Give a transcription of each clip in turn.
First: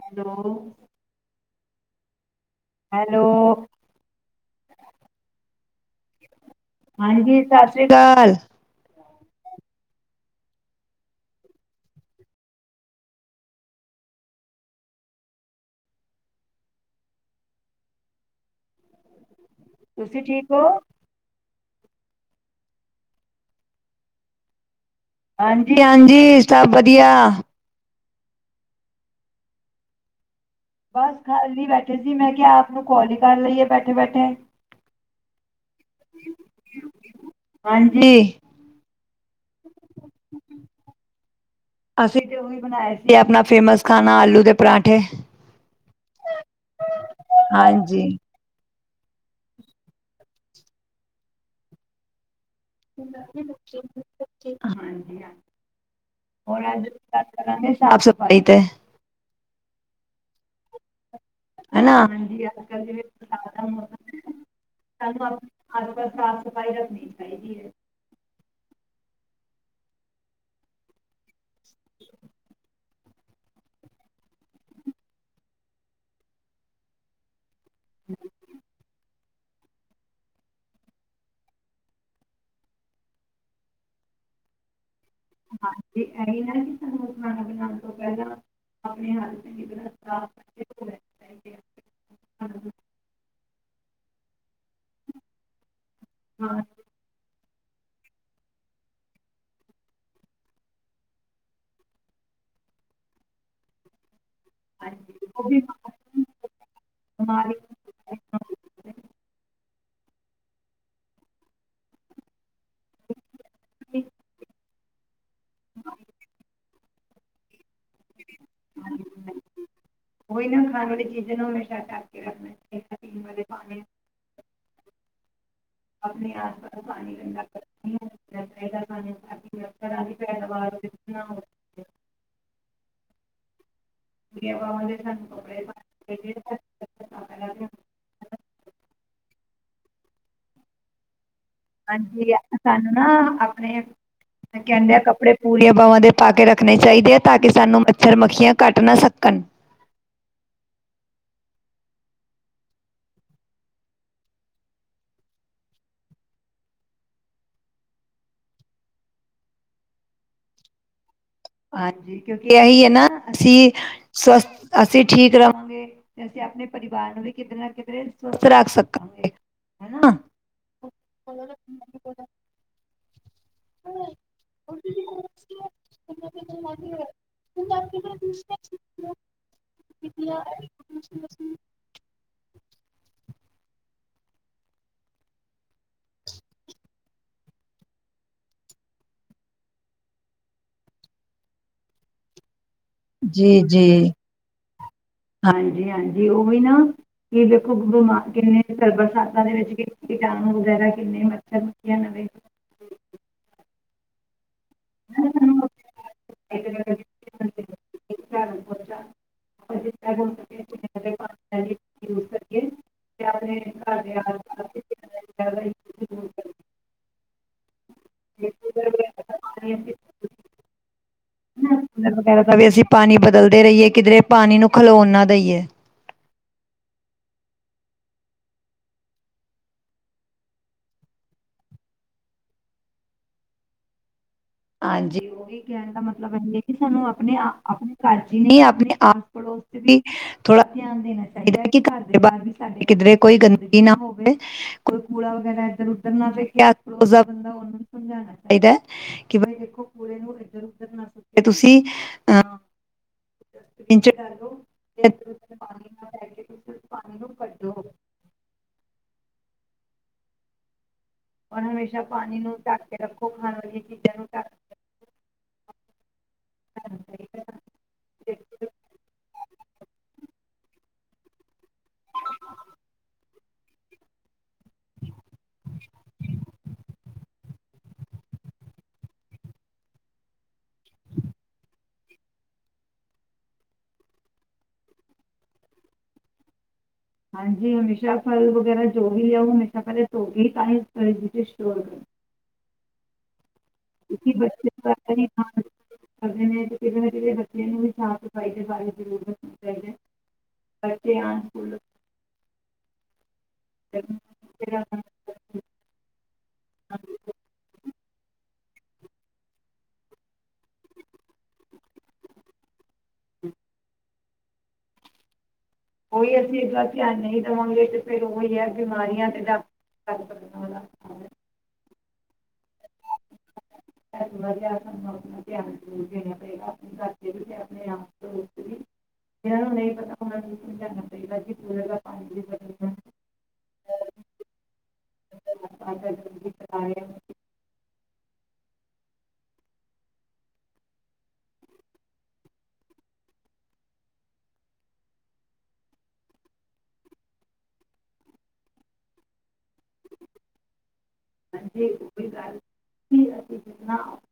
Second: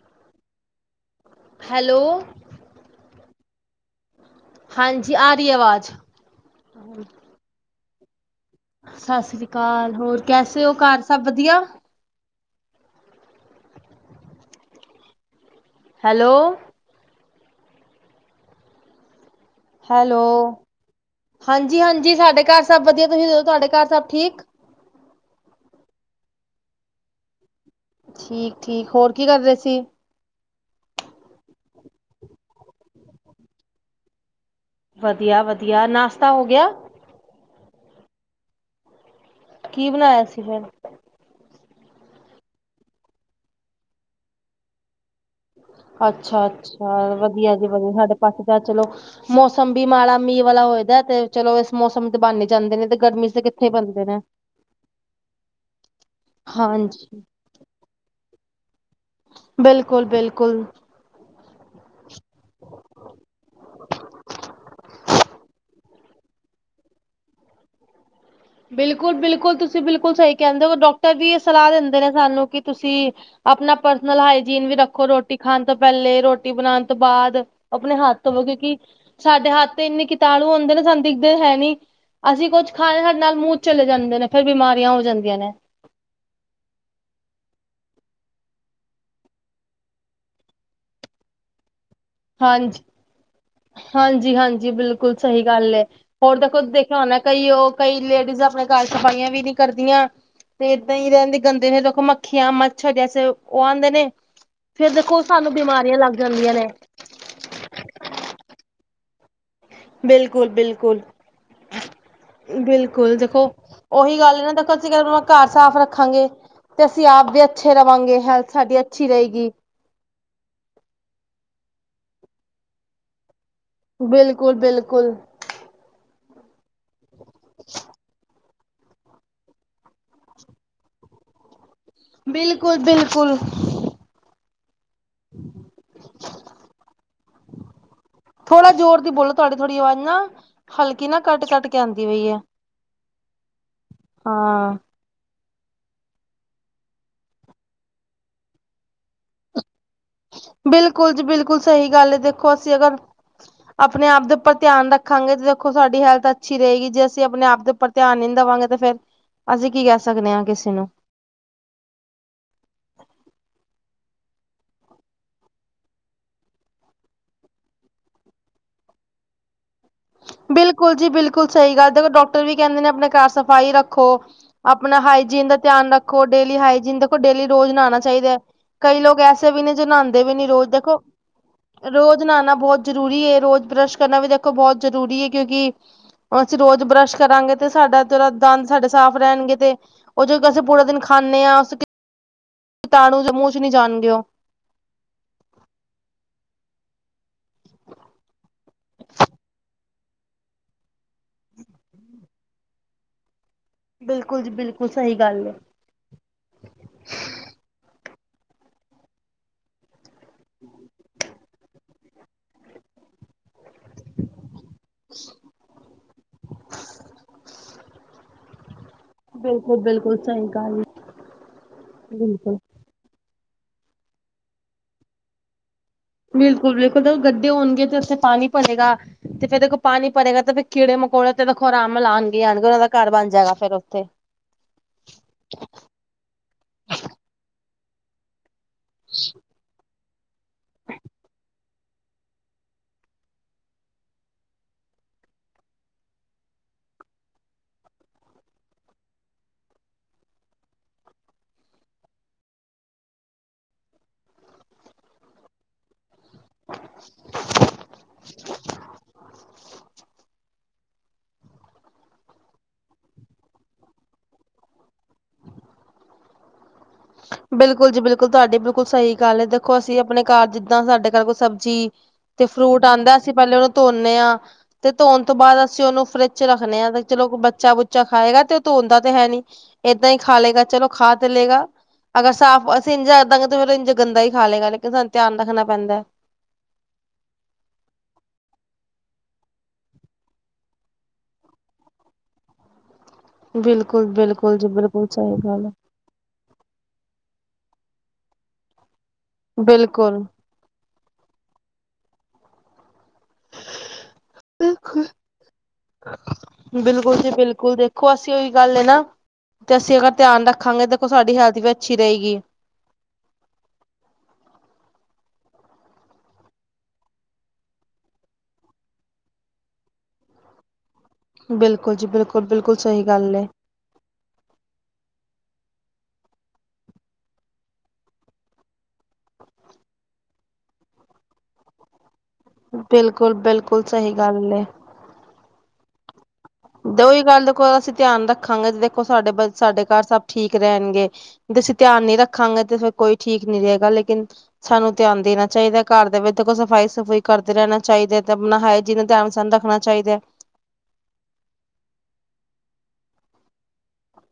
Hello [inaudible] hello hello ਹਾਂਜੀ ਆ ਰਹੀ ਆਵਾਜ਼ ਹਾਂਜੀ ਸਤਿ ਸ੍ਰੀ ਅਕਾਲ। ਸਤਿ ਸ਼੍ਰੀ ਅਕਾਲ, ਹੋਰ ਕੈਸੇ ਹੋ, ਘਰ ਸਭ ਵਧੀਆ। ਹੈਲੋ ਹੈਲੋ, ਹਾਂਜੀ-ਹਾਂਜੀ ਸਾਡੇ ਘਰ ਸਭ ਵਧੀਆ, ਤੁਸੀਂ ਦਸੋ ਤੁਹਾਡੇ ਘਰ ਸਭ ਠੀਕ। ਹਾਂਜੀ-ਹਾਂਜੀ, ਸਭ ਵਧੀਆ ਠੀਕ-ਠੀਕ, ਹੋਰ ਕੀ ਕਰ ਰਹੇ ਸੀ। ਬਸ ਖਾਲੀ ਬੈਠੇ ਸੀ। ਮੈਂ ਕਿਹਾ ਆਪ ਨੂੰ ਕਾਲ ਹੀ ਕਰ ਲਈਏ ਬੈਠੇ- ਬੈਠੇ। ਵਧੀਆ-ਵਧੀਆ ਨਾਸ਼ਤਾ ਹੋ ਗਿਆ। ਹਾਂਜੀ। ਕੀ ਬਣਾਇਆ ਸੀ ਫੇਰ। ਅਸੀਂ ਤੇ ਉਹੀ ਬਣਾਏ ਸੀਗੇ। ਆਪਣਾ ਫੇਮਸ ਖਾਣਾ ਆਲੂ ਦੇ ਪਰਾਂਠੇ। ਅੱਛਾ-ਅੱਛਾ। ਵਧੀਆ ਜੀ ਵਧੀਆ ਸਾਡੇ ਪਾਸੇ। ਤਾਂ ਚਲੋ, ਮੌਸਮ ਵੀ ਮਾੜਾ ਮੀਂਹ ਵਾਲਾ ਹੋਏ ਦਾ। ਤੇ ਚਲੋ ਇਸ ਮੌਸਮ ਤੇ ਬਣ ਹੀ ਜਾਂਦੇ ਨੇ। ਤੇ ਗਰਮੀ ਤੇ ਕਿੱਥੇ ਬਣਦੇ ਨੇਂ ਠੀਕ। ਹਾਂਜੀ-ਹਾਂਜੀ। ਹੋਰ ਅੱਜ ਹਾਂਜੀ ਬਾਤ ਕਰਾਂਗੇ ਸਾਫ਼ ਸਫ਼ਾਈ ਤੇ। ਬਿਲਕੁਲ-ਬਿਲਕੁਲ। ਹੈਨਾ, ਹਾਂਜੀ। [unintelligible] ਸਾਨੂੰ ਆਪਣੇ ਆਸ ਪਾਸ ਦੀ ਸਾਫ਼ ਸਫ਼ਾਈ ਰੱਖਣੀ ਚਾਹੀਦੀ ਐ। ਬਿਲਕੁਲ-ਬਿਲਕੁਲ ਤੁਸੀਂ ਬਿਲਕੁਲ ਸਹੀ ਕਹਿੰਦੇ ਹੋ। ਡਾਕਟਰ ਵੀ ਇਹ ਸਲਾਹ ਦਿੰਦੇ ਨੇ ਸਾਨੂੰ ਕਿ ਤੁਸੀਂ? ਆਪਣਾ ਪਰਸਨਲ ਹਾਈਜੀਨ ਵੀ ਰੱਖੋ। ਰੋਟੀ ਖਾਣ ਤੋਂ ਪਹਿਲੇ ਰੋਟੀ ਬਣਾਉਣ ਤੋਂ ਬਾਅਦ। ਆਪਣੇ ਹੱਥ ਧੋਵੇ ਕਿਉਂਕਿ। ਸਾਡੇ ਹੱਥ ਤੇ ਇੰਨੇ ਕੀਟਾਣੂ ਹੁੰਦੇ ਨੇ। ਸਾਨੂੰ ਦਿਖਦੇ ਤੇ ਹੈ ਨੀ। ਅਸੀਂ ਕੁੱਛ ਖਾਇਆ ਨਾਲ ਮੂੰਹ ਚਲੇ ਜਾਂਦੇ ਨੇ। ਫ਼ਿਰ ਬਿਮਾਰੀਆਂ ਹੋ ਜਾਂਦੀਆਂ ਨੇ। ਹਾਂਜੀ। ਇਹੀ ਨਾ ਕਿ ਸਾਨੂੰ ਖਾਣਾ ਬਣਾਉਣ ਤੋਂ ਪਹਿਲਾਂ ਆਪਣੇ ਹੱਥ ਚੰਗੀ ਤਰ੍ਹਾਂ ਸਾਫ਼ ਕਰ। ਹਾਂਜੀ। ਹਾਂਜੀ-ਹਾਂਜੀ, ਬਿਲਕੁਲ ਸਹੀ ਗੱਲ ਏ। ਹੋਰ ਦੇਖੋ ਦੇਖ ਹੁਣ ਕਈ ਉਹ ਕਈ ਲੇਡੀਜ਼ ਆਪਣੇ ਘਰ ਸਫ਼ਾਈਆਂ ਵੀ ਨਹੀਂ ਕਰਦੀਆਂ। ਤੇ ਇੱਦਾਂ ਹੀ ਰਹਿੰਦੀ ਗੰਦਗੀ ਦੇਖੋ। ਮੱਖੀਆਂ-ਮੱਛਰ ਜੇਸੈ ਉਹ ਆਉਂਦੇ ਨੇ। ਫੇਰ ਦੇਖੋ ਸਾਨੂੰ ਬਿਮਾਰੀਆਂ ਲੱਗ ਜਾਂਦੀਆਂ ਨੇ। ਬਿਮਾਰੀ। [inaudible] ਬਿਲਕੁਲ-ਬਿਲਕੁਲ। ਬਿਲਕੁਲ ਦੇਖੋ। ਉਹੀ ਗੱਲ ਏ ਨਾ ਦੇਖੋ ਅਸੀਂ। [unintelligible] ਘਰ ਸਾਫ਼ ਰੱਖਾਂਗੇ ਤੇ ਅਸੀਂ ਆਪ ਵੀ ਅੱਛੇ ਰਵਾਂਗੇ। ਹੈਲਥ ਸਾਡੀ ਅੱਛੀ ਰਹੇਗੀ। ਹੋਹੀ ਨਾ ਖਾਣ ਵਾਲੀ ਚੀਜ਼ਾਂ ਨੂੰ ਹਮੇਸ਼ਾ ਢੱਕ ਕੇ ਰੱਖਣਾ ਚਾਹੀਦਾ। ਪੀਣ ਵਾਲੇ ਪਾਣੀ ਨੂੰ। ਬਿਲਕੁਲ-ਬਿਲਕੁਲ। ਆਪਣੇ ਆਸ ਪਾਸ ਪਾਣੀ ਗੰਦਾ ਕਰਦੀ ਐਂ। ਆਪਣੇ ਘਰ ਪਾਣੀ ਕੱਜ ਕੇ ਰੱਖੋ। [unintelligible] ਬਿਲਕੁਲ-ਬਿਲਕੁਲ। ਕੁੱਲ। [inaudible] ਜਵਾਂਮ ਸਾਨ ਬਪੜ। [unintelligible] ਥੋੜਾ ਜ਼ੋਰ ਦੀ ਬੋਲੋ। ਤੁਹਾਡੀ ਥੋੜ੍ਹੀ ਆਵਾਜ਼ ਨਾ ਹਲਕੀ ਨਾ ਕੱਟ ਕੱਟ ਕੇ। ਆਉਂਦੀ ਪਈ ਹਾਂਜੀ। ਹੈ [unintelligible] ਸਾਨੂੰ ਨਾ ਆਪਣੇ ਹਾਂ ਕਹਿੰਡਿਆਂ ਕੱਪੜੇ। ਪੂੜੀਆਂ ਬਾਵਾਂ ਦੇ ਪਾ ਕੇ ਰੱਖਣੇ ਚਾਹੀਦੇ ਆ। ਤਾਂ ਕਿ ਸਾਨੂੰ ਮੱਛਰ ਮੱਖੀਆਂ ਕੱਟ ਨਾ ਸਕਣ। ਬਿਲਕੁਲ ਜੀ ਬਿਲਕੁਲ ਸਹੀ ਗੱਲ ਹੈ। ਦੇਖੋ ਅਸੀਂ ਅਗਰ। ਆਪਣੇ ਆਪ ਦੇ ਉੱਪਰ ਧਿਆਨ ਰੱਖਾਂਗੇ ਤਾਂ। ਦੇਖੋ ਸਾਡੀ ਹੈਲਥ ਅੱਛੀ ਰਹੇਗੀ ਜੇ ਅਸੀਂ ਆਪਣੇ ਆਪ ਦੇ ਉੱਪਰ ਧਿਆਨ ਈ ਨੀ ਦਵਾਂਗੇ ਤੇ ਫੇਰ, ਅਸੀਂ ਕੀ ਕਹਿ ਸਕਨੇ ਆ ਕਿਸੇ ਨੂੰ। ਹਾਂਜੀ। ਕਿਉਂਕਿ ਇਹੀ ਐ ਨਾ। ਅਸੀਂ ਸਵਸਥ, ਅਸੀਂ ਠੀਕ ਰਵਾਂਗੇ। ਅਸੀਂ ਆਪਣੇ ਪਰਿਵਾਰ ਨੂੰ ਵੀ ਕਿਤੇ ਨਾ ਕਿਧਰੇ ਸਵਸਥ ਰੱਖ ਸਕਨੇ ਆ। ਬਿਲਕੁਲ ਜੀ ਬਿਲਕੁਲ ਸਹੀ ਗੱਲ ਦੇਖੋ ਡਾਕਟਰ ਵੀ ਕਹਿੰਦੇ ਨੇ। ਆਪਣੇ ਘਰ ਸਫ਼ਾਈ ਰੱਖੋ। ਆਪਣਾ ਹਾਈਜੀਨ ਦਾ ਧਿਆਨ ਰੱਖੋ। ਡੇਲੀ ਹਾਈਜੀਨ ਦੇਖੋ ਡੇਲੀ ਰੋਜ਼ ਨਹਾਣਾ ਚਾਹੀਦਾ ਐ। ਕਈ ਲੋਗ ਐਸੇ ਵੀ ਨੇ ਜੋ ਨਹਾਉਦੇ ਵੀ ਨੀ ਰੋਜ਼ ਦੇਖੋ। ਰੋਜ਼ ਨਹਾਉਣਾ ਬਹੁਤ ਜ਼ਰੂਰੀ ਏ ਰੋਜ਼ ਬਰੱਸ਼ ਕਰਨਾ ਵੀ ਦੇਖੋ ਬਹੁਤ ਜ਼ਰੂਰੀ ਏ ਕਿਉਂਕਿ? ਅਸੀਂ ਰੋਜ਼ ਬਰੱਸ਼ ਕਰਾਂਗੇ ਤੇ ਸਾਡਾ ਜੇਹੜਾ ਦੰਦ ਸਾਡੇ ਸਾਫ਼ ਰਹਿਣਗੇ ਤੇ। ਉਹ ਜੋ ਅਸੀਂ ਪੂਰਾ ਦਿਨ ਖਾਂਨੇ ਆਂ। ਅਸੀਂ ਕੀ- ਕੀਟਾਣੂ ਜੋ ਮੂੰਹ 'ਚ ਨੀ ਜਾਣਗੇ ਉਹ [inaudible] ਹਾਂਜੀ -ਹਾਂਜੀ ਔਹੀ ਨਾ, ਕਿ ਦੇਖੋ ਬਿਮਾਰ ਕਿੰਨੇ ਬਰਸਾਤਾਂ ਦੇ ਵਿੱਚ ਕੀਟਾਣੂ ਵਗੈਰਾ ਕਿੰਨੇ ਮੱਛਰ ਮੀਆਂ ਨਵੇ ਬਿਲਕੁਲ ਜੀ ਬਿਲਕੁਲ ਸਹੀ ਗੱਲ ਹੈ। ਤੇ [unintelligible] ਹ [inaudible] ਯੂਜ਼ ਕਰੀਏ [unintelligible] ਹਾਂ ਹਾਂਜੀ [unintelligible] [inaudible] [inaudible] ਬਿਲਕੁਲ ਬਿਲਕੁਲ ਸਹੀ ਗੱਲ ਹੈ, [inaudible] ਲਗ ਵਗੈਰਾ ਬਿਲਕੁਲ। ਪਾਵੇ ਅਸੀਂ ਪਾਣੀ ਬਦਲਦੇ ਰਹੀਏ ਕਿਧਰੇ ਪਾਣੀ ਨੂੰ ਖਲੋਣ ਨਾ ਦੇਈਏ। ਬਿਲਕੁਲ ਬਿਲਕੁਲ ਤਾਂ ਗੱਡੇ ਹੋਣਗੇ ਤੇ ਉੱਥੇ ਪਾਣੀ ਭਰੇਗਾ। ਤੇ ਫੇਰ ਦੇਖੋ ਪਾਣੀ ਭਰੇਗਾ, ਤੇ ਫਿਰ ਕੀੜੇ ਮਕੌੜੇ ਤੇ ਵੇਖੋ ਆਰਾਮ ਨਾਲ ਆਣਗੇ ਈ ਆਣਗੇ ਔਹਨਾਂ ਦਾ ਘਰ ਬਣ ਜਾਏਗਾ ਫ਼ਿਰ ਉਥੇ। ਹਾਂਜੀ ਔਹੀ ਕਹਿਣ ਦਾ ਮਤਲਬ ਇਹ ਹੈ ਕਿ ਸਾਨੂੰ ਆਪਣੇ ਆਪਣੇ ਘਰ ਚ ਹੀ ਨਹੀਂ ਆਸ ਪੜੋਸ ਵੀ [unintelligible] ਥੋੜਾ ਧਿਆਨ ਦੇਣਾ ਚਾਹੀਦਾ ਹੈ। ਕਿ ਘਰ ਦੇ ਬਾਹਰ ਵੀ ਸਾਡੇ ਕਿਧਰੇ ਕੋਈ ਗੰਦਗੀ ਨਾ ਹੋਵੇ ਕੋਈ ਕੂੜਾ ਵਗੈਰਾ ਇੱਧਰ ਉਧਰ ਨਾ ਫੇਕੇ, [unintelligible] ਬੰਦਾ ਉਹਨਾਂ ਨੂੰ ਸਮਝਾਉਣਾ ਚਾਹੀਦਾ ਕਿ ਬਾਈ ਦੇਖੋ [unintelligible] ਤੁਸੀਂ ਅ [unintelligible] [inaudible] ਔਰ ਹਮੇਸ਼ਾ ਪਾਣੀ ਨੂੰ ਟੱਕ ਕੇ ਰੱਖੋ, ਖਾਣ ਵਾਲੀਆਂ ਚੀਜ਼ਾਂ ਨੂੰ ਟੱਕ ਕੇ ਰੱਖੋ। [inaudible] ਬਿਲਕੁਲ ਜੀ ਬਿਲਕੁਲ ਤੁਹਾਡੀ ਬਿਲਕੁਲ ਸਹੀ ਗੱਲ ਹੈ, ਦੇਖੋ ਅਸੀਂ ਆਪਣੇ ਘਰ ਜਿੱਦਾਂ ਸਾਡੇ ਘਰ ਕੋਈ ਸਬਜ਼ੀ ਤੇ ਫਰੂਟ ਆਦਾ ਅਸੀਂ ਪਹਿਲੇ ਉਹਨੂੰ ਧੋਨੇ ਹਾਂ। ਤੇ ਧੋਣ ਤੋਂ ਬਾਅਦ ਅਸੀਂ ਉਹਨੂੰ ਫਰਿੱਜ ਚ ਰੱਖਣੇੇ ਆ, ਤੇ ਚਲੋ ਬੱਚਾ ਬੁੱਚਾ ਖਾਏਗਾ, ਤੇ ਉਹ ਧੋਣ ਦਾ ਤੇ ਹੈ ਨੀ। ਏਦਾਂ ਹੀ ਖਾ ਲਏਗਾ, ਚਲੋ ਖਾ ਦੇ ਲਏਗਾ। ਅਗਰ ਸਾਫ਼, ਅਸੀ ਇਂਝ ਇਦਾਂ ਰਖਦਾਗੇ, ਤੇ ਫਿਰ ਇੰਝ ਗੰਦਾ ਹੀ ਖਾ ਲਏਗਾ। ਲੇਕਿਨ ਸਾਨੂੰ ਧਿਆਨ ਰੱਖਣਾ ਪੈਂਦਾ ਹਾਂਜੀ ਹਮੇਸ਼ਾ ਫਲ ਵਗੈਰਾ ਜੋ ਵੀ ਆ ਉਹ ਹਮੇਸ਼ਾ ਪੈਲੇ ਧੌਕੇ ਹੀ [unintelligible] ਬਿਲਕੁਲ ਬਿਲਕੁਲ ਜੀ ਬਿਲਕੁਲ, ਸਹੀ ਗੱਲ ਹੈ। ਕਰਦੇ ਨੇ ਤੇ ਕਿਸੇ ਨਾ ਕਿ ਸੇ ਦੇ ਬੱਚਿਆਂ ਨੂੰ ਵੀ ਸਾਫ਼ ਸਫ਼ਾਈ ਦੇ ਬਾਰੇ ਜ਼ਰੂਰਤ ਬਿਲਕੁਲ। ਬੱਚੇ ਆਮ [unintelligible] ਹ [inaudible] ਬਿਲਕੁਲ ਜੀ ਬਿਲਕੁਲ, ਦੇਖੋ ਅਸੀਂ ਔਹੀ ਗੱਲ ਹੈ ਨਾ ਤੇ ਅਸੀਂ ਅਗਰ ਧਿਆਨ ਰੱਖਾਂਗੇ। ਦੇਖੋ ਸਾਡੀ ਹੈਲਥ ਵੀ ਅੱਛੀ ਰਹੇਗੀ। ਔਹੀ ਅਸੀਂ ਇਦਾਂ ਧਿਆਨ ਨਹੀਂ ਦੇਵਾਂਗੇ, ਤੇ ਫੇਰ ਔਹੀ ਹੈ ਬਿਮਾਰੀਆਂ ਤੇ ਡਾਕ ਟਕ ਬਿਲਕੁਲ ਜੀ ਬਿਲਕੁਲ, ਬਿਲਕੁਲ ਸਹੀ ਗੱਲ ਏ। ਐਸ ਦਿਨਾ ਚ ਧਿਆਨ ਜ਼ਰੂਰ ਦੇਣਾ ਪਏਗਾ। ਆਪਣੇ ਘਰ ਵੀ ਆਪਣੇ ਆਪ ਦੋਸਤ ਵੀ ਇਹਨਾਂ ਨੂੰ ਨਹੀਂ ਪਤਾ ਹੌਨਾਂ ਨੂੰ ਸਮਝਣਾ ਪਏਗਾ [inaudible] ਕੁਲ ਬਿਲਕੁਲ ਸਹੀ ਗੱਲ ਏ [inaudible] ਦੋਹੀ ਗੱਲ ਕੋ ਅਸੀਂ ਧਿਆਨ ਰੱਖਾਂਗੇ, ਦੇਖੋ ਸਾਡੇ ਬ ਸਾਡੇ ਘਰ ਸਭ ਠੀਕ ਰਹਿਣਗੇ। ਤੇ ਅਸੀਂ ਧਿਆਨ ਨਹੀਂ ਰੱਖਾਂਗੇ, ਤੇ ਫਿਰ ਕੋਈ ਠੀਕ ਨੀ ਰਹੇਗਾ, ਲੇਕਿਨ ਸਾਨੂੰ ਧਿਆਨ ਦੇਣਾ ਚਾਹੀਦਾ, ਘਰ ਦੇ ਵਿੱਚ ਦੇਖੋ ਸਫ਼ਾਈ ਸਫੂਈ ਕਰਦੇ ਰਹਿਣਾ ਚਾਹੀਦਾ ਐ, ਤੇ ਆਪਣਾ ਹਾਏ ਜੀਵਨ ਦਾ ਧਿਆਨ ਸਾਨੂੰ ਰੱਖਣਾ ਚਾਹੀਦਾ ਏ। ਹਾਂਜੀ ਕੋਈ ਗੱਲ ਸੁਣਾ [unintelligible]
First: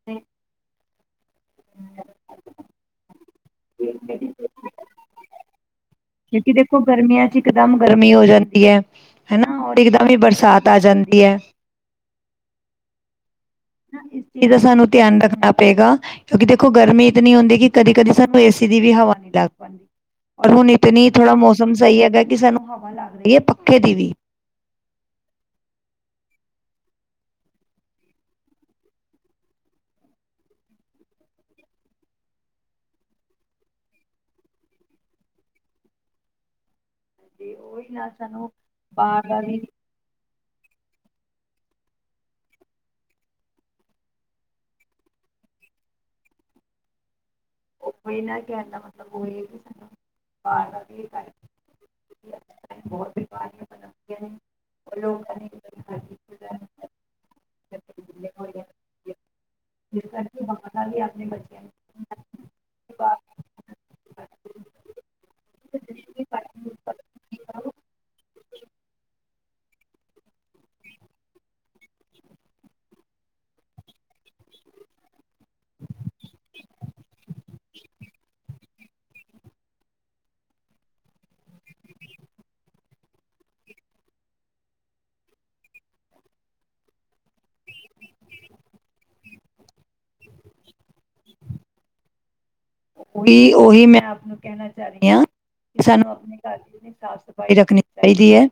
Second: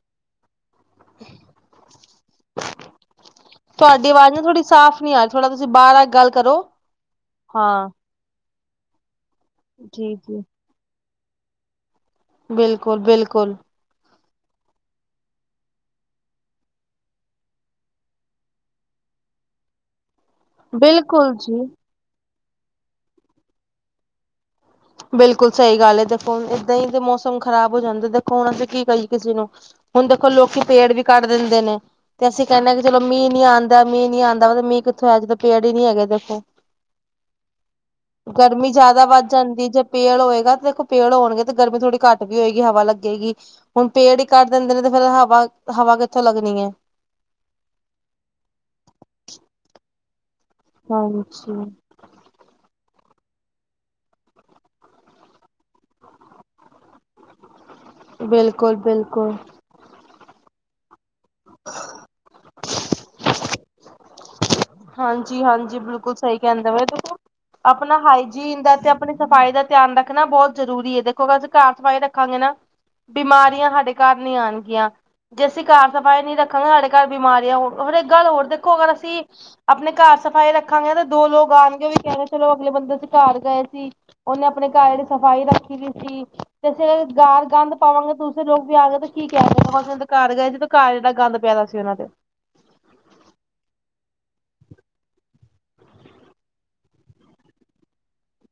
ਤੁਆਡੀ ਆਵਾਜ਼ ਨਾ ਥੋੜ੍ਹੀ ਸਾਫ਼ ਨੀ ਆਰੀ, ਥੋੜ੍ਹਾ ਤੁਸੀਂ ਬਾਹਰ ਆ ਗੱਲ ਕਿਉਂਕਿ ਕਰੋ ਦੇਖੋ ਗਰਮੀਆਂ ਚ ਇਕਦਮ ਹਾਂ ਗਰਮੀ ਹੋ ਜਾਂਦੀ ਹੈ। ਹਨਾ, ਹੋਰ ਇਕਦਮ ਜੀ ਈ ਜੀ ਬਰਸਾਤ। ਤਾ ਆ ਜਾਂਦੀ ਹੈ। ਬਿਲਕੁਲ- ਬਿਲਕੁਲ। ਇਸ ਚੀਜ਼ ਦਾ ਸਾਨੂੰ ਧਿਆਨ ਰੱਖਣਾ ਪਏਗਾ ਕਿਉਂਕਿ ਦੇਖੋ ਗਰਮੀ ਇਤਨੀ ਹੁੰਦੀ ਕਿ ਕਦੀ -ਕਦੀ ਸਾਨੂੰ ਏਸੀ ਦੀ ਵੀ ਹਵਾ ਨਹੀਂ ਲੱਗ ਪਾਉਂਦੀ ਔਰ ਹੁਣ ਇਤਨੀ ਬਿਲਕੁਲ ਥੋੜ੍ਹਾ ਜੀ ਮੌਸਮ ਸਹੀ ਹੈਗਾ ਕਿ ਸਾਨੂੰ ਹਵਾ ਲੱਗ ਰਹੀ ਹੈ ਪੱਖੇ ਦੀ ਵੀ ਬਿਲਕੁਲ ਸਹੀ ਗੱਲ ਹੈ, ਦੇਖੋ ਹੁਣ ਏਦਾਂ ਹੀ ਦੇ ਮੌਸਮ ਖ਼ਰਾਬ ਹੋ ਜਾਂਦਾ ਦੇਖੋ ਹੁਣ ਕੀ ਕਹੀ ਕਿਸੇ ਨੂੰ ਹੁਣ ਦੇਖੋ ਲੋਕੀ ਪੇੜ ਵੀ ਕੱਟ ਦਿੰਦੇ ਨੇ ਤੇ ਅਸੀਂ ਕਹਿੰਦੇ ਹ ਕਿ ਚਲੋ ਮੀਹ ਨੀ ਆਂਉਦਾ, ਮੀਂਹ ਨੀ ਆਉਂਦਾ, ਮੀਂਹ ਕਿੱਥੋ ਆਜੇ ਪੇੜ ਹੀ ਨਹੀਂ ਹੈਗੇ ਦੇਖੋ ਹਾਂਜੀ, ਉਹੀ ਨਾਲ ਸਾਨੂੰ ਗਰਮੀ ਜ਼ਿਆਦਾ ਵੱਧ ਬਾਹਰ ਦਾ ਜਾਂਦੀ ਜੇ ਪੇੜ ਹੋਏਗਾ ਤੇ ਦੇਖੋ ਪੇੜ ਹੋਣਗੇ ਤੇ ਗਰਮੀ ਥੋੜੀ ਘੱਟ ਵੀ ਹੋਏਗੀ, ਹਵਾ ਲੱਗੇਗੀ ਹੁਣ ਪੇੜ ਹੀ ਕੱਟ ਦਿੰਦੇ ਨੇ, ਤੇ ਫਿਰ ਹਵਾ, ਹਵਾ ਕਿੱਥੋਂ ਲੱਗਣੀ ਹੈ ਉਹੀ ਨਾ, ਕਹਿਣ ਦਾ ਮਤਲਬ ਉਹੀ ਵੀ ਸਾਨੂੰ ਬਾਹਰ ਦਾ ਵੀ ਕਰ ਹਾਂਜੀ ਹੋਰ ਬਿਮਾਰੀਆਂ ਬਣਾਉਂਦੀਆਂ ਨੇ, ਲੋਕਾਂ ਬਿਲਕੁਲ, ਬਿਲਕੁਲ ਫਿਲ ਕਰਕੇ ਬ ਵੀ ਆਪਣੇ ਬੱਚਿਆਂ ਨੂੰ [inaudible] ਹਾਂਜੀ, ਹਾਂਜੀ ਬਿਲਕੁਲ ਸਹੀ ਕਹਿੰਦਾ ਵਾ ਆਪਣਾ ਹਾਈਜੀਨ ਦਾ ਤੇ ਆਪਣੀ ਸਫ਼ਾਈ ਦਾ ਧਿਆਨ ਰੱਖਣਾ ਬਹੁਤ ਜਰੂਰੀ ਹੈ, ਦੇਖੋ ਅਸੀਂ ਘਰ ਸਫ਼ਾਈ ਰੱਖ ਰੱਖਾਂਗੇ ਨਾ, ਬਿਮਾਰੀਆਂ ਸਾਡੇ ਘਰ ਨੀ ਆਉਣਗੀਆਂ ਜੇ ਅਸੀਂ ਘਰ ਸਫ਼ਾਈ ਨਹੀਂ ਰੱਖਾਂਗੇ, ਸਾਡੇ ਘਰ ਬਿਮਾਰੀਆ ਹੋਰ, ਇੱਕ ਗੱਲ ਹੋਰ ਦੇਖੋ ਅਗਰ ਅਸੀਂ ਆਪਣੇ ਘਰ ਸਫ਼ਾਈ ਰੱਖਾਂਗੇ, ਤੇ ਦੋ ਲੋਕ ਆਉਣਗੇ, ਉਹ ਵੀ ਕਹਿੰਦੇ ਚਲੋ ਅਗਲੇ ਬੰਦੇ 'ਚ ਘਰ ਗਏ ਸੀ ਉਹਨੇ ਆਪਣੇ ਘਰ ਸਫ਼ਾਈ ਰੱਖੀ ਦੀ ਸੀ ਤੇ ਅਸੀਂ ਘਰ ਗੰਦ ਪਾਵਾਂਗੇ, ਦੂਸਰੇ ਲੋਕ ਵੀ ਆ ਗਏ ਤੇ ਕੀ ਕਹਿਣ ਗਏ, ਘਰ ਗਏ ਸੀ ਘਰ ਇੰਨਾ ਗੰਦ ਪਿਆਦਾ ਸੀ, ਉਹਨਾਂ ਦੇ ਉਹੀ, ਉਹੀ ਮੈਂ ਆਪ ਨੂੰ ਕਹਿਣਾ ਚਾਹ ਰਹੀ ਹਾਂ, ਕਿ ਸਾਨੂੰ ਆਪਣੇ ਘਰ ਦੀ ਇਤਨੀ ਸਾਫ਼ ਸਫ਼ਾਈ ਰੱਖਣੀ ਚਾਹੀਦੀ ਹੈ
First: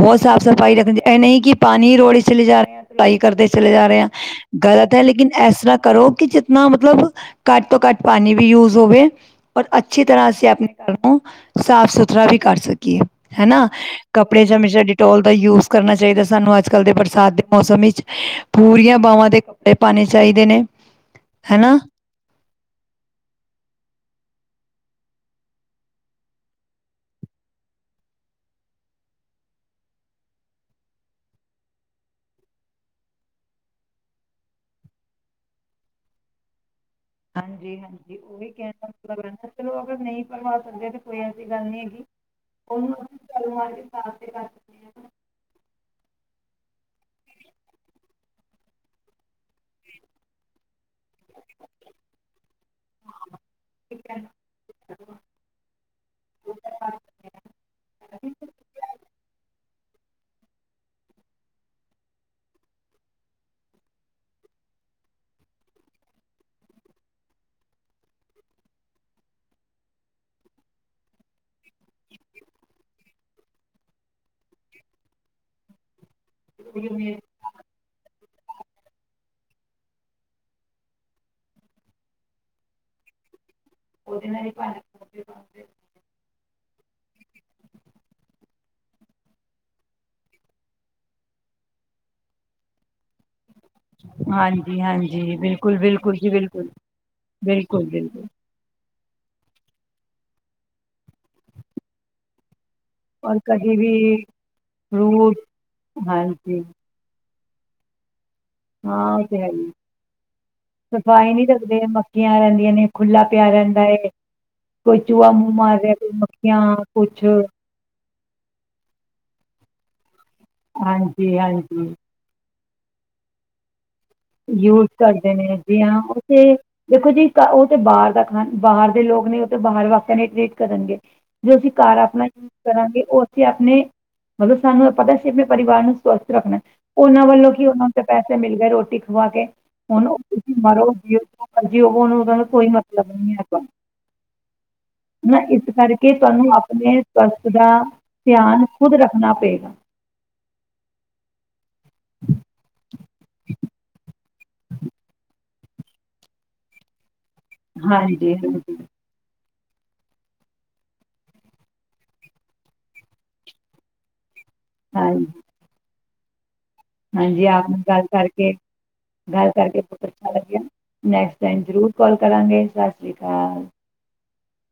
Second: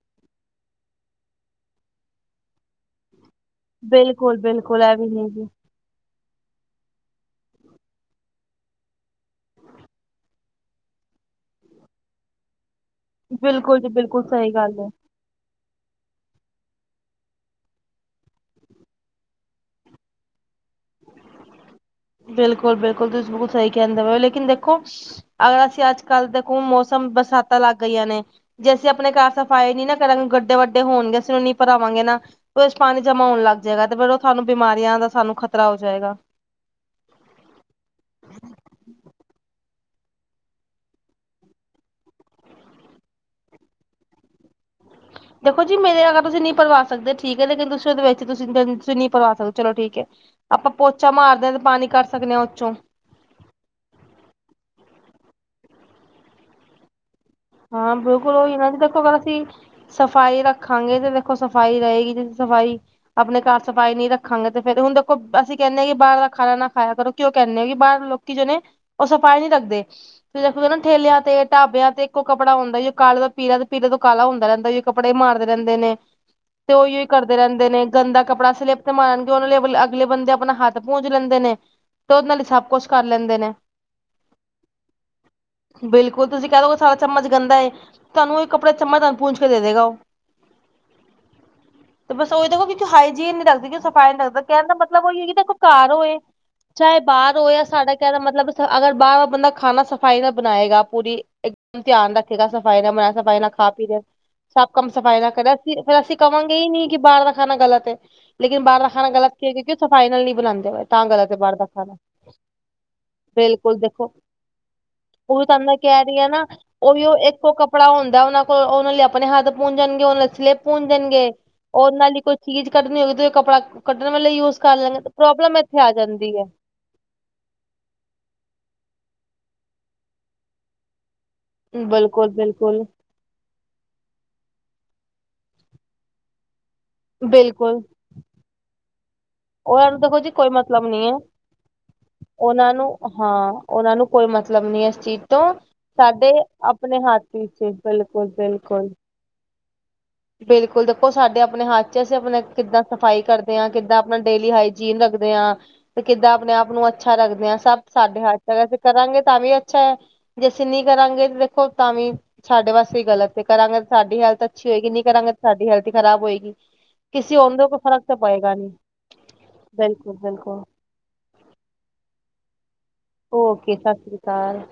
ਬਹੁਤ ਸਾਫ਼ ਸਫ਼ਾਈ ਰੱਖਣੀ, ਨਹੀਂ ਕਿ ਪਾਣੀ ਰੋੜੇ ਚਲੇ ਜਾ ਰਹੇ ਪੜ੍ਹਾਈ ਕਰਦੇ ਚਲੇ ਜਾ ਰਹੇ ਆ, ਬਿਲਕੁਲ-ਬਿਲਕੁਲ ਗ਼ਲਤ ਇਹ ਹੈ, ਵੀ ਨਹੀਂ ਲੇਕਿਨ ਜੀ। ਇਸ ਤਰ੍ਹਾਂ ਕਰੋ ਕਿ ਨਾ ਮਤਲਬ, ਘੱਟ ਤੋਂ ਘੱਟ ਪਾਣੀ ਵੀ ਯੂਜ ਹੋਵੇ ਔਰ ਅੱਛੀ ਤਰ੍ਹਾਂ ਅਸੀਂ ਆਪਣੇ ਘਰ ਨੂੰ, ਸਾਫ- ਸੁਥਰਾ ਵੀ ਕਰ ਸਕੀਏ ਹਨਾ, ਬਿਲਕੁਲ ਜੀ ਬਿਲਕੁਲ ਕੱਪੜੇ ਸਹੀ ਗੱਲ ਹਮੇਸ਼ਾ, ਹੈ। ਡਿਟੋਲ ਦਾ ਯੂਜ ਕਰਨਾ ਚਾਈਦੈ ਸਾਨੂੰ ਅੱਜ ਕੱਲ ਦੇ ਬਰਸਾਤ ਦੇ ਮੌਸਮ ਇੱਚ, ਪੂਰੀਆਂ ਬਾਵਾਂ ਦੇ ਕੱਪੜੇ ਪਾਨੇ ਚਾਈਦੇ ਨੇ। ਹੈ ਨਾ ਬਿਲਕੁਲ, ਬਿਲਕੁਲ ਤੁਸੀਂ ਬਿਲਕੁਲ ਸਹੀ ਕਹਿੰਦੇ ਹੋ, ਲੇਕਿਨ ਦੇਖੋ ਅਗਰ ਅਸੀਂ ਅੱਜ ਕੱਲ੍ਹ ਦੇਖੋ ਮੌਸਮ, ਬਰਸਾਤਾਂ ਲੱਗ ਗਈਆਂ ਨੇ ਜੇ ਅਸੀਂ ਆਪਣੇ ਘਰ ਸਫ਼ਾਈ ਨੀ ਨਾ ਕਰਾਂਗੇ, ਗੱਡੇ ਵੱਡੇ ਹੋਣਗੇ, ਅਸੀਂ ਉਹ ਨਹੀਂ ਭਰਾਵਾਂਗੇ ਨਾ ਬਸ ਪਾਣੀ ਜਮਾ ਹੋਣ ਲੱਗ ਜਾਏਗਾ, ਤੇ ਫਿਰ ਉਹ ਸਾਨੂੰ ਬਿਮਾਰੀਆਂ ਦਾ ਸਾਨੂੰ ਖ਼ਤਰਾ ਹੋ ਜਾਏਗਾ। ਹਾਂਜੀ -ਹਾਂਜੀ, ਉਹੀ ਕਹਿਣ ਦਾ ਮਤਲਬ ਰਹਿੰਦਾ, ਚਲੋ ਅਗਰ ਨਹੀਂ। ਕਰਵਾ ਸਕਦੇ ਤੇ ਕੋਈ ਐਸੀ ਗੱਲ ਨੀ ਹੈਗੀ, ਉਹਨੂੰ ਝਾੜੂ ਮਾਰ ਕੇ ਸਾਫ ਤੇ ਕਰ ਦੇਖੋ ਜੀ ਮੇਰੇ ਵਾਲਾ ਤੁਸੀਂ ਨਹੀਂ ਭਰਵਾ ਸਕਦੇ ਠੀਕ ਹੈ, ਲੇਕਿਨ ਤੁਸੀਂ ਉਹਦੇ ਵਿੱਚ ਤੁਸੀਂਸੀਂ ਨਹੀਂ ਭਰਵਾ ਸਕਦੇ। ਚਲੋ ਠੀਕ ਹੈ, ਆਪਾਂ ਪੋਚਾ ਮਾਰਦੇ ਹਾਂ ਤੇ ਪਾਣੀ ਕਢ ਸਕਦੇ ਹਾਂ ਉਹ ਚੋਂ। ਠੀਕ ਹੈ। ਹਾਂ ਬਿਲਕੁਲ, ਉਹਹੀ ਇਹਨਾਂ ਦੀ ਦੇਖੋ ਪਰ ਅਸੀਂ ਸਫ਼ਾਈ ਰੱਖਾਂਗੇ ਤੇ ਦੇਖੋ ਸਫ਼ਾਈ ਰਹੇਗੀ, ਜੇ ਸਫ਼ਾਈ ਅਪਣੇ ਘਰ ਸਫ਼ਾਈ ਨੀ ਰੱਖਾਂਗੇ ਤੇ ਫੇਰ ਹੁਨ ਦੇਖੋ, ਅਸੀਂ ਕੈਨੇ ਆ ਕਿ ਬਾਰ ਦਾ ਖਾਨਾ ਨਾ ਖਾਯਾ ਕਰੋ ਕਯੋਂ ਕੈਨੇ ਆ ਕਿ ਬਾਰ ਲੋਕ ਕਿ ਜੋ ਨੇ, ਉਹ ਸਫਾਈ ਨੀ ਰੱਖਦੇ ਫਿਰ ਦੇਖੋਗੇ ਨਾ, ਠੇਲਿਆਂ ਤੇ, ਢਾਬਿਆਂ ਤੇ ਇੱਕ ਕੱਪੜਾ ਹੁੰਦਾ ਜੋ ਕਾਲੇ ਤੋੰ ਪੀਲਾ, ਪੀਲੇ ਤੋਂ ਕਾਲਾ ਹੁੰਦਾ ਰਹਿੰਦਾ, ਜੋ ਕੱਪੜੇ ਮਾਰਦੇ ਰਹਿੰਦੇ ਨੇ ਤੇ ਉਹਹੀ ਹੀ ਕਰਦਾ ਕਰਦੇ ਰਹਿੰਦੇ ਨੇ, ਗੰਦਾ ਕੱਪੜਾ ਸਿਲੈਪ ਤੇ ਮਾਰਣਗੇ ਉਹਨਾਂ ਲਈ ਅ ਅਗਲੇ ਬੰਦੇ ਆਪਣਾ ਹੱਥ ਪੂੰਜ ਲੈਂਦੇ ਨੇ ਤੇ ਉਹਦੇ ਨਾਲ ਹੀ ਸਭ ਕੁਛ ਕਰ ਲੈਂਦੇ ਨੇ ਉਹਦੇ ਨਾਲ ਹੀ ਭਾਂਡ ਬਿਲਕੁਲ ਤੁਸੀਂ ਕਹਿ ਦੋ। ਤੁਹਾਡਾ ਚਮਚ ਗੰਦਾ ਏ, ਤੁਹਾਨੂੰ ਇਹ ਕੱਪੜਾ ਚਮਚ ਨਾਲ ਪੂੰਜ ਕੇ ਦੇਏਗਾ ਉਹ। ਤੇ ਬਸ ਉਹ ਦੇਖੋ ਕਿ ਹਾਈਜੀਨ ਨੀ ਰੱਖਦੀ ਕਿ ਸਫ਼ਾ ਨਹੀਂ ਲੱਗਦਾ ਕਹਿਣ ਦਾ ਮਤਲਬ ਉਹੀ ਕਿ ਦੇਖੋ ਘਰ ਹੋਏ ਚਾਹੇ ਬਾਹਰ ਹੋ ਜਾਂ ਸਾਡਾ ਕਹਿਿੰਦਾ ਮਤਲਬ। ਤਾਂ ਅਗਰ ਬਾਹਰ ਵਾਰ ਬੰਦਾ ਖਾਣਾ ਸਫ਼ਾਈ ਨਾ ਬਣਾਏਗਾ ਪੂਰੀ। ਇੱਕਦਮ ਧਿਆਨ ਰੱਖੇਗਾ ਸਫ਼ਾਈ ਮ। ਸਫਾਈ ਨਾਲ ਖਾ ਪੀ ਦੇ ਸਭ ਕੰਮ ਸਫ਼ਾਈ ਨਾ ਕਰੇ ਅਸੀਂ ਫੇਰ ਅਸੀਂ ਕਹਾਂਗੇ ਹੀ ਨਹੀਂ। ਕਿ ਬਾਹਰ ਦਾ ਖਾਣਾ ਗ਼ਲਤ ਹੈ। ਲੇਕਿਨ ਬਾਹਰ ਦਾ ਖਾਣਾ ਗਲਤ ਕੀ ਕਿਉਂਕਿ ਉਹ ਸਫਾਈ ਨਲ ਨਹੀਂ ਬਣਾਉਂਦੇ ਤਾਂ ਗਲਤ ਹੈ ਬਾਹਰ ਦਾ ਖਾਣਾ। ਖੁੱਲ੍ਹਲਾ ਪਿਆ ਬਿਲਕੁਲ ਰਹਿੰਦਾ ਏ ਦੇਖੋ ਕੋਈ ਚੂਹਾ ਉਹ ਮੁੂੰਹ ਤੁਹਾਨੂੰ ਮੈਂ ਮਾਰਦਾ ਕਹਿ ਕੋਈ ਰਹੀ ਆ ਨਾ ਮੱਖੀਆਂ। ਵੀ ਉਹ ਇੱਕੋ ਕੱਪੜਾ ਹੁੰਦਾ ਉਹਨਾਂ ਕੋਲ ਉਹਨਾਂ ਲਈ ਆਪਣੇ ਹੱਥ ਪੂੰਜਣਗੇ ਉਹ ਸਲੇਿਪ। ਪੂੰਝਣਗੇ ਉਹਦੇ ਨਾਲ ਹੀ ਕੋਈ ਚੀਜ਼ ਕੱਢਣੀ ਹੋਵੇਗੀਂ ਕੱਪੜਾ। ਕੱਢਣ ਵੇਲੇ ਯੂਜ ਕਰ ਲੈਂਗੇ ਪ੍ਰੋਬਲਮ ਇੱਥੇ ਆ ਜਾਂਦੀ ਹੈ। ਦੇਖੋ ਜੀ ਉਹ ਤੇ ਬਾਹਰ ਦਾ ਖਾਣ ਬਾਹਰ ਦੇ ਲੋਕ ਨੇ ਉਹ ਤੇ ਬਾਹਰ ਵਾਕਣ ਹੀਂ ਟ੍ਰੀਟ ਕਰਨਗੇ। ਜੋ ਅਸੀਂ ਘਰ ਆਪਣਾ ਬਿਲਕੁਲ ਯੂਜ ਬਿਲਕੁਲ ਕਰਾਂਗੇ ਉਹ। ਆਪਣੇ ਮਤਲਬ ਸਾਨੂੰ ਪਤਾ ਸੀ ਆਪਣੇ ਪਰਿਵਾਰ ਨੂੰ ਸਵਸਥ ਰੱਖਣਾ ਉਹਨਾਂ ਵੱਲੋਂ ਕੀ ਬਿਲਕੁਲ ਉਹਨਾਂ ਨੂੰ। ਪੈਸੇ ਮਿਲ ਗਏ ਰੋਟੀ ਖਵਾ ਕੇ। ਉਹਨਾਂ ਨੂੰ ਉਹਨੂੰ ਦੇਖੋ ਜੀ ਕੋਈ ਤੁਸੀਂ ਮਤਲਬ ਮਰੋ ਨੀ ਐ। ਜੀਓ ਮਰਜ਼ ਹੋੋ ਉਹਨੂੰ ਕੋਈ ਉਹਨਾਂ ਨੂੰ ਮਤਲਬ ਨ ਹਾਂ ਹੈ। ਉਹਨਾਂ ਨੂੰ ਕੋਈ ਮਤਲਬ ਨੀ ਇਸ ਚੀਜ਼ ਤੋਂ ਹਨ ਇਸ ਕਰਕੇ ਸਾਡੇ ਤੁਹਾਨੂੰ ਆਪਣੇ ਹੱਥ ਸਵਸਥ ਵਿੱਚ ਦਾ ਬਿਲਕੁਲ ਧਿਆਨ ਬਿਲਕੁਲ ਖੁਦ ਰੱਖ। ਰੱਖਣਾ ਪਏਗਾ। ਬਿਲਕੁਲ ਦੇਖੋ ਸਾਡੇ ਆਪਣੇ ਹੱਥ ਚ ਅਸੀਂ ਆਪਣਾ ਕਿੱਦਾਂ ਸਫ਼ਾਈ ਕਰਦੇ ਹਾਂ ਕਿੱਦਾਂ ਆਪਣਾ ਡੇਲੀ ਹਾਈਜੀਨ ਰੱਖਦੇ ਹਾਂ। ਤੇ ਕਿੱਦਾਂ ਆਪਣੇ ਆਪ ਨੂੰ ਅੱਛਾ ਰੱਖਦੇ ਹਾਂ ਸਭ ਸਾਡੇ ਹੱਥ ਤੱਕ ਅਸੀਂ ਕਰਾਂਗੇ ਤਾਂ ਵੀ ਅੱਛਾ ਹੈ। ਜੇ ਅਸੀਂ ਨਹੀਂ ਕਰਾਂਗੇ ਦੇਖੋ ਤਾਂ ਵੀ ਸਾਡੇ ਵਾਸਤੇ ਹੀ ਗ਼ਲਤ ਹੈ ਕਰਾਂਗੇ ਤੇ ਸਾਡੀ ਹੈਲਥ ਅੱਛੀ ਹੋਏਗੀ। ਨਹੀਂ ਕਰਾਂਗੇ ਤੇ ਸਾਡੀ ਹੈਲਥ ਹੀ ਖਰਾਬ ਹੋਏਗੀ। ਕਿਸੇ ਹਾਂਜੀ ਹੋਰ ਆਪ ਕੋਈ ਨੂੰ ਫ਼ਰਕ ਗੱਲ ਤਾਂ ਕਰਕੇ ਪਏਗਾ ਨਹੀਂ ਗੱਲ ਕਰਕੇ ਬਹੁਤ ਬਿਲਕੁਲ ਅੱਛਾ ਲੱਗਿਆ। ਬਿਲਕੁਲ ਨੈਕਸਟ ਟਾਈਮ ਜ਼ਰੂਰ ਕਾਲ ਕਰਾਂਗੇ ਸਤਿ। ਸ੍ਰ ਅਕਾਲ। ਓਕੇ ਸਤਿ ਸ਼੍ਰੀ ਅਕਾਲ।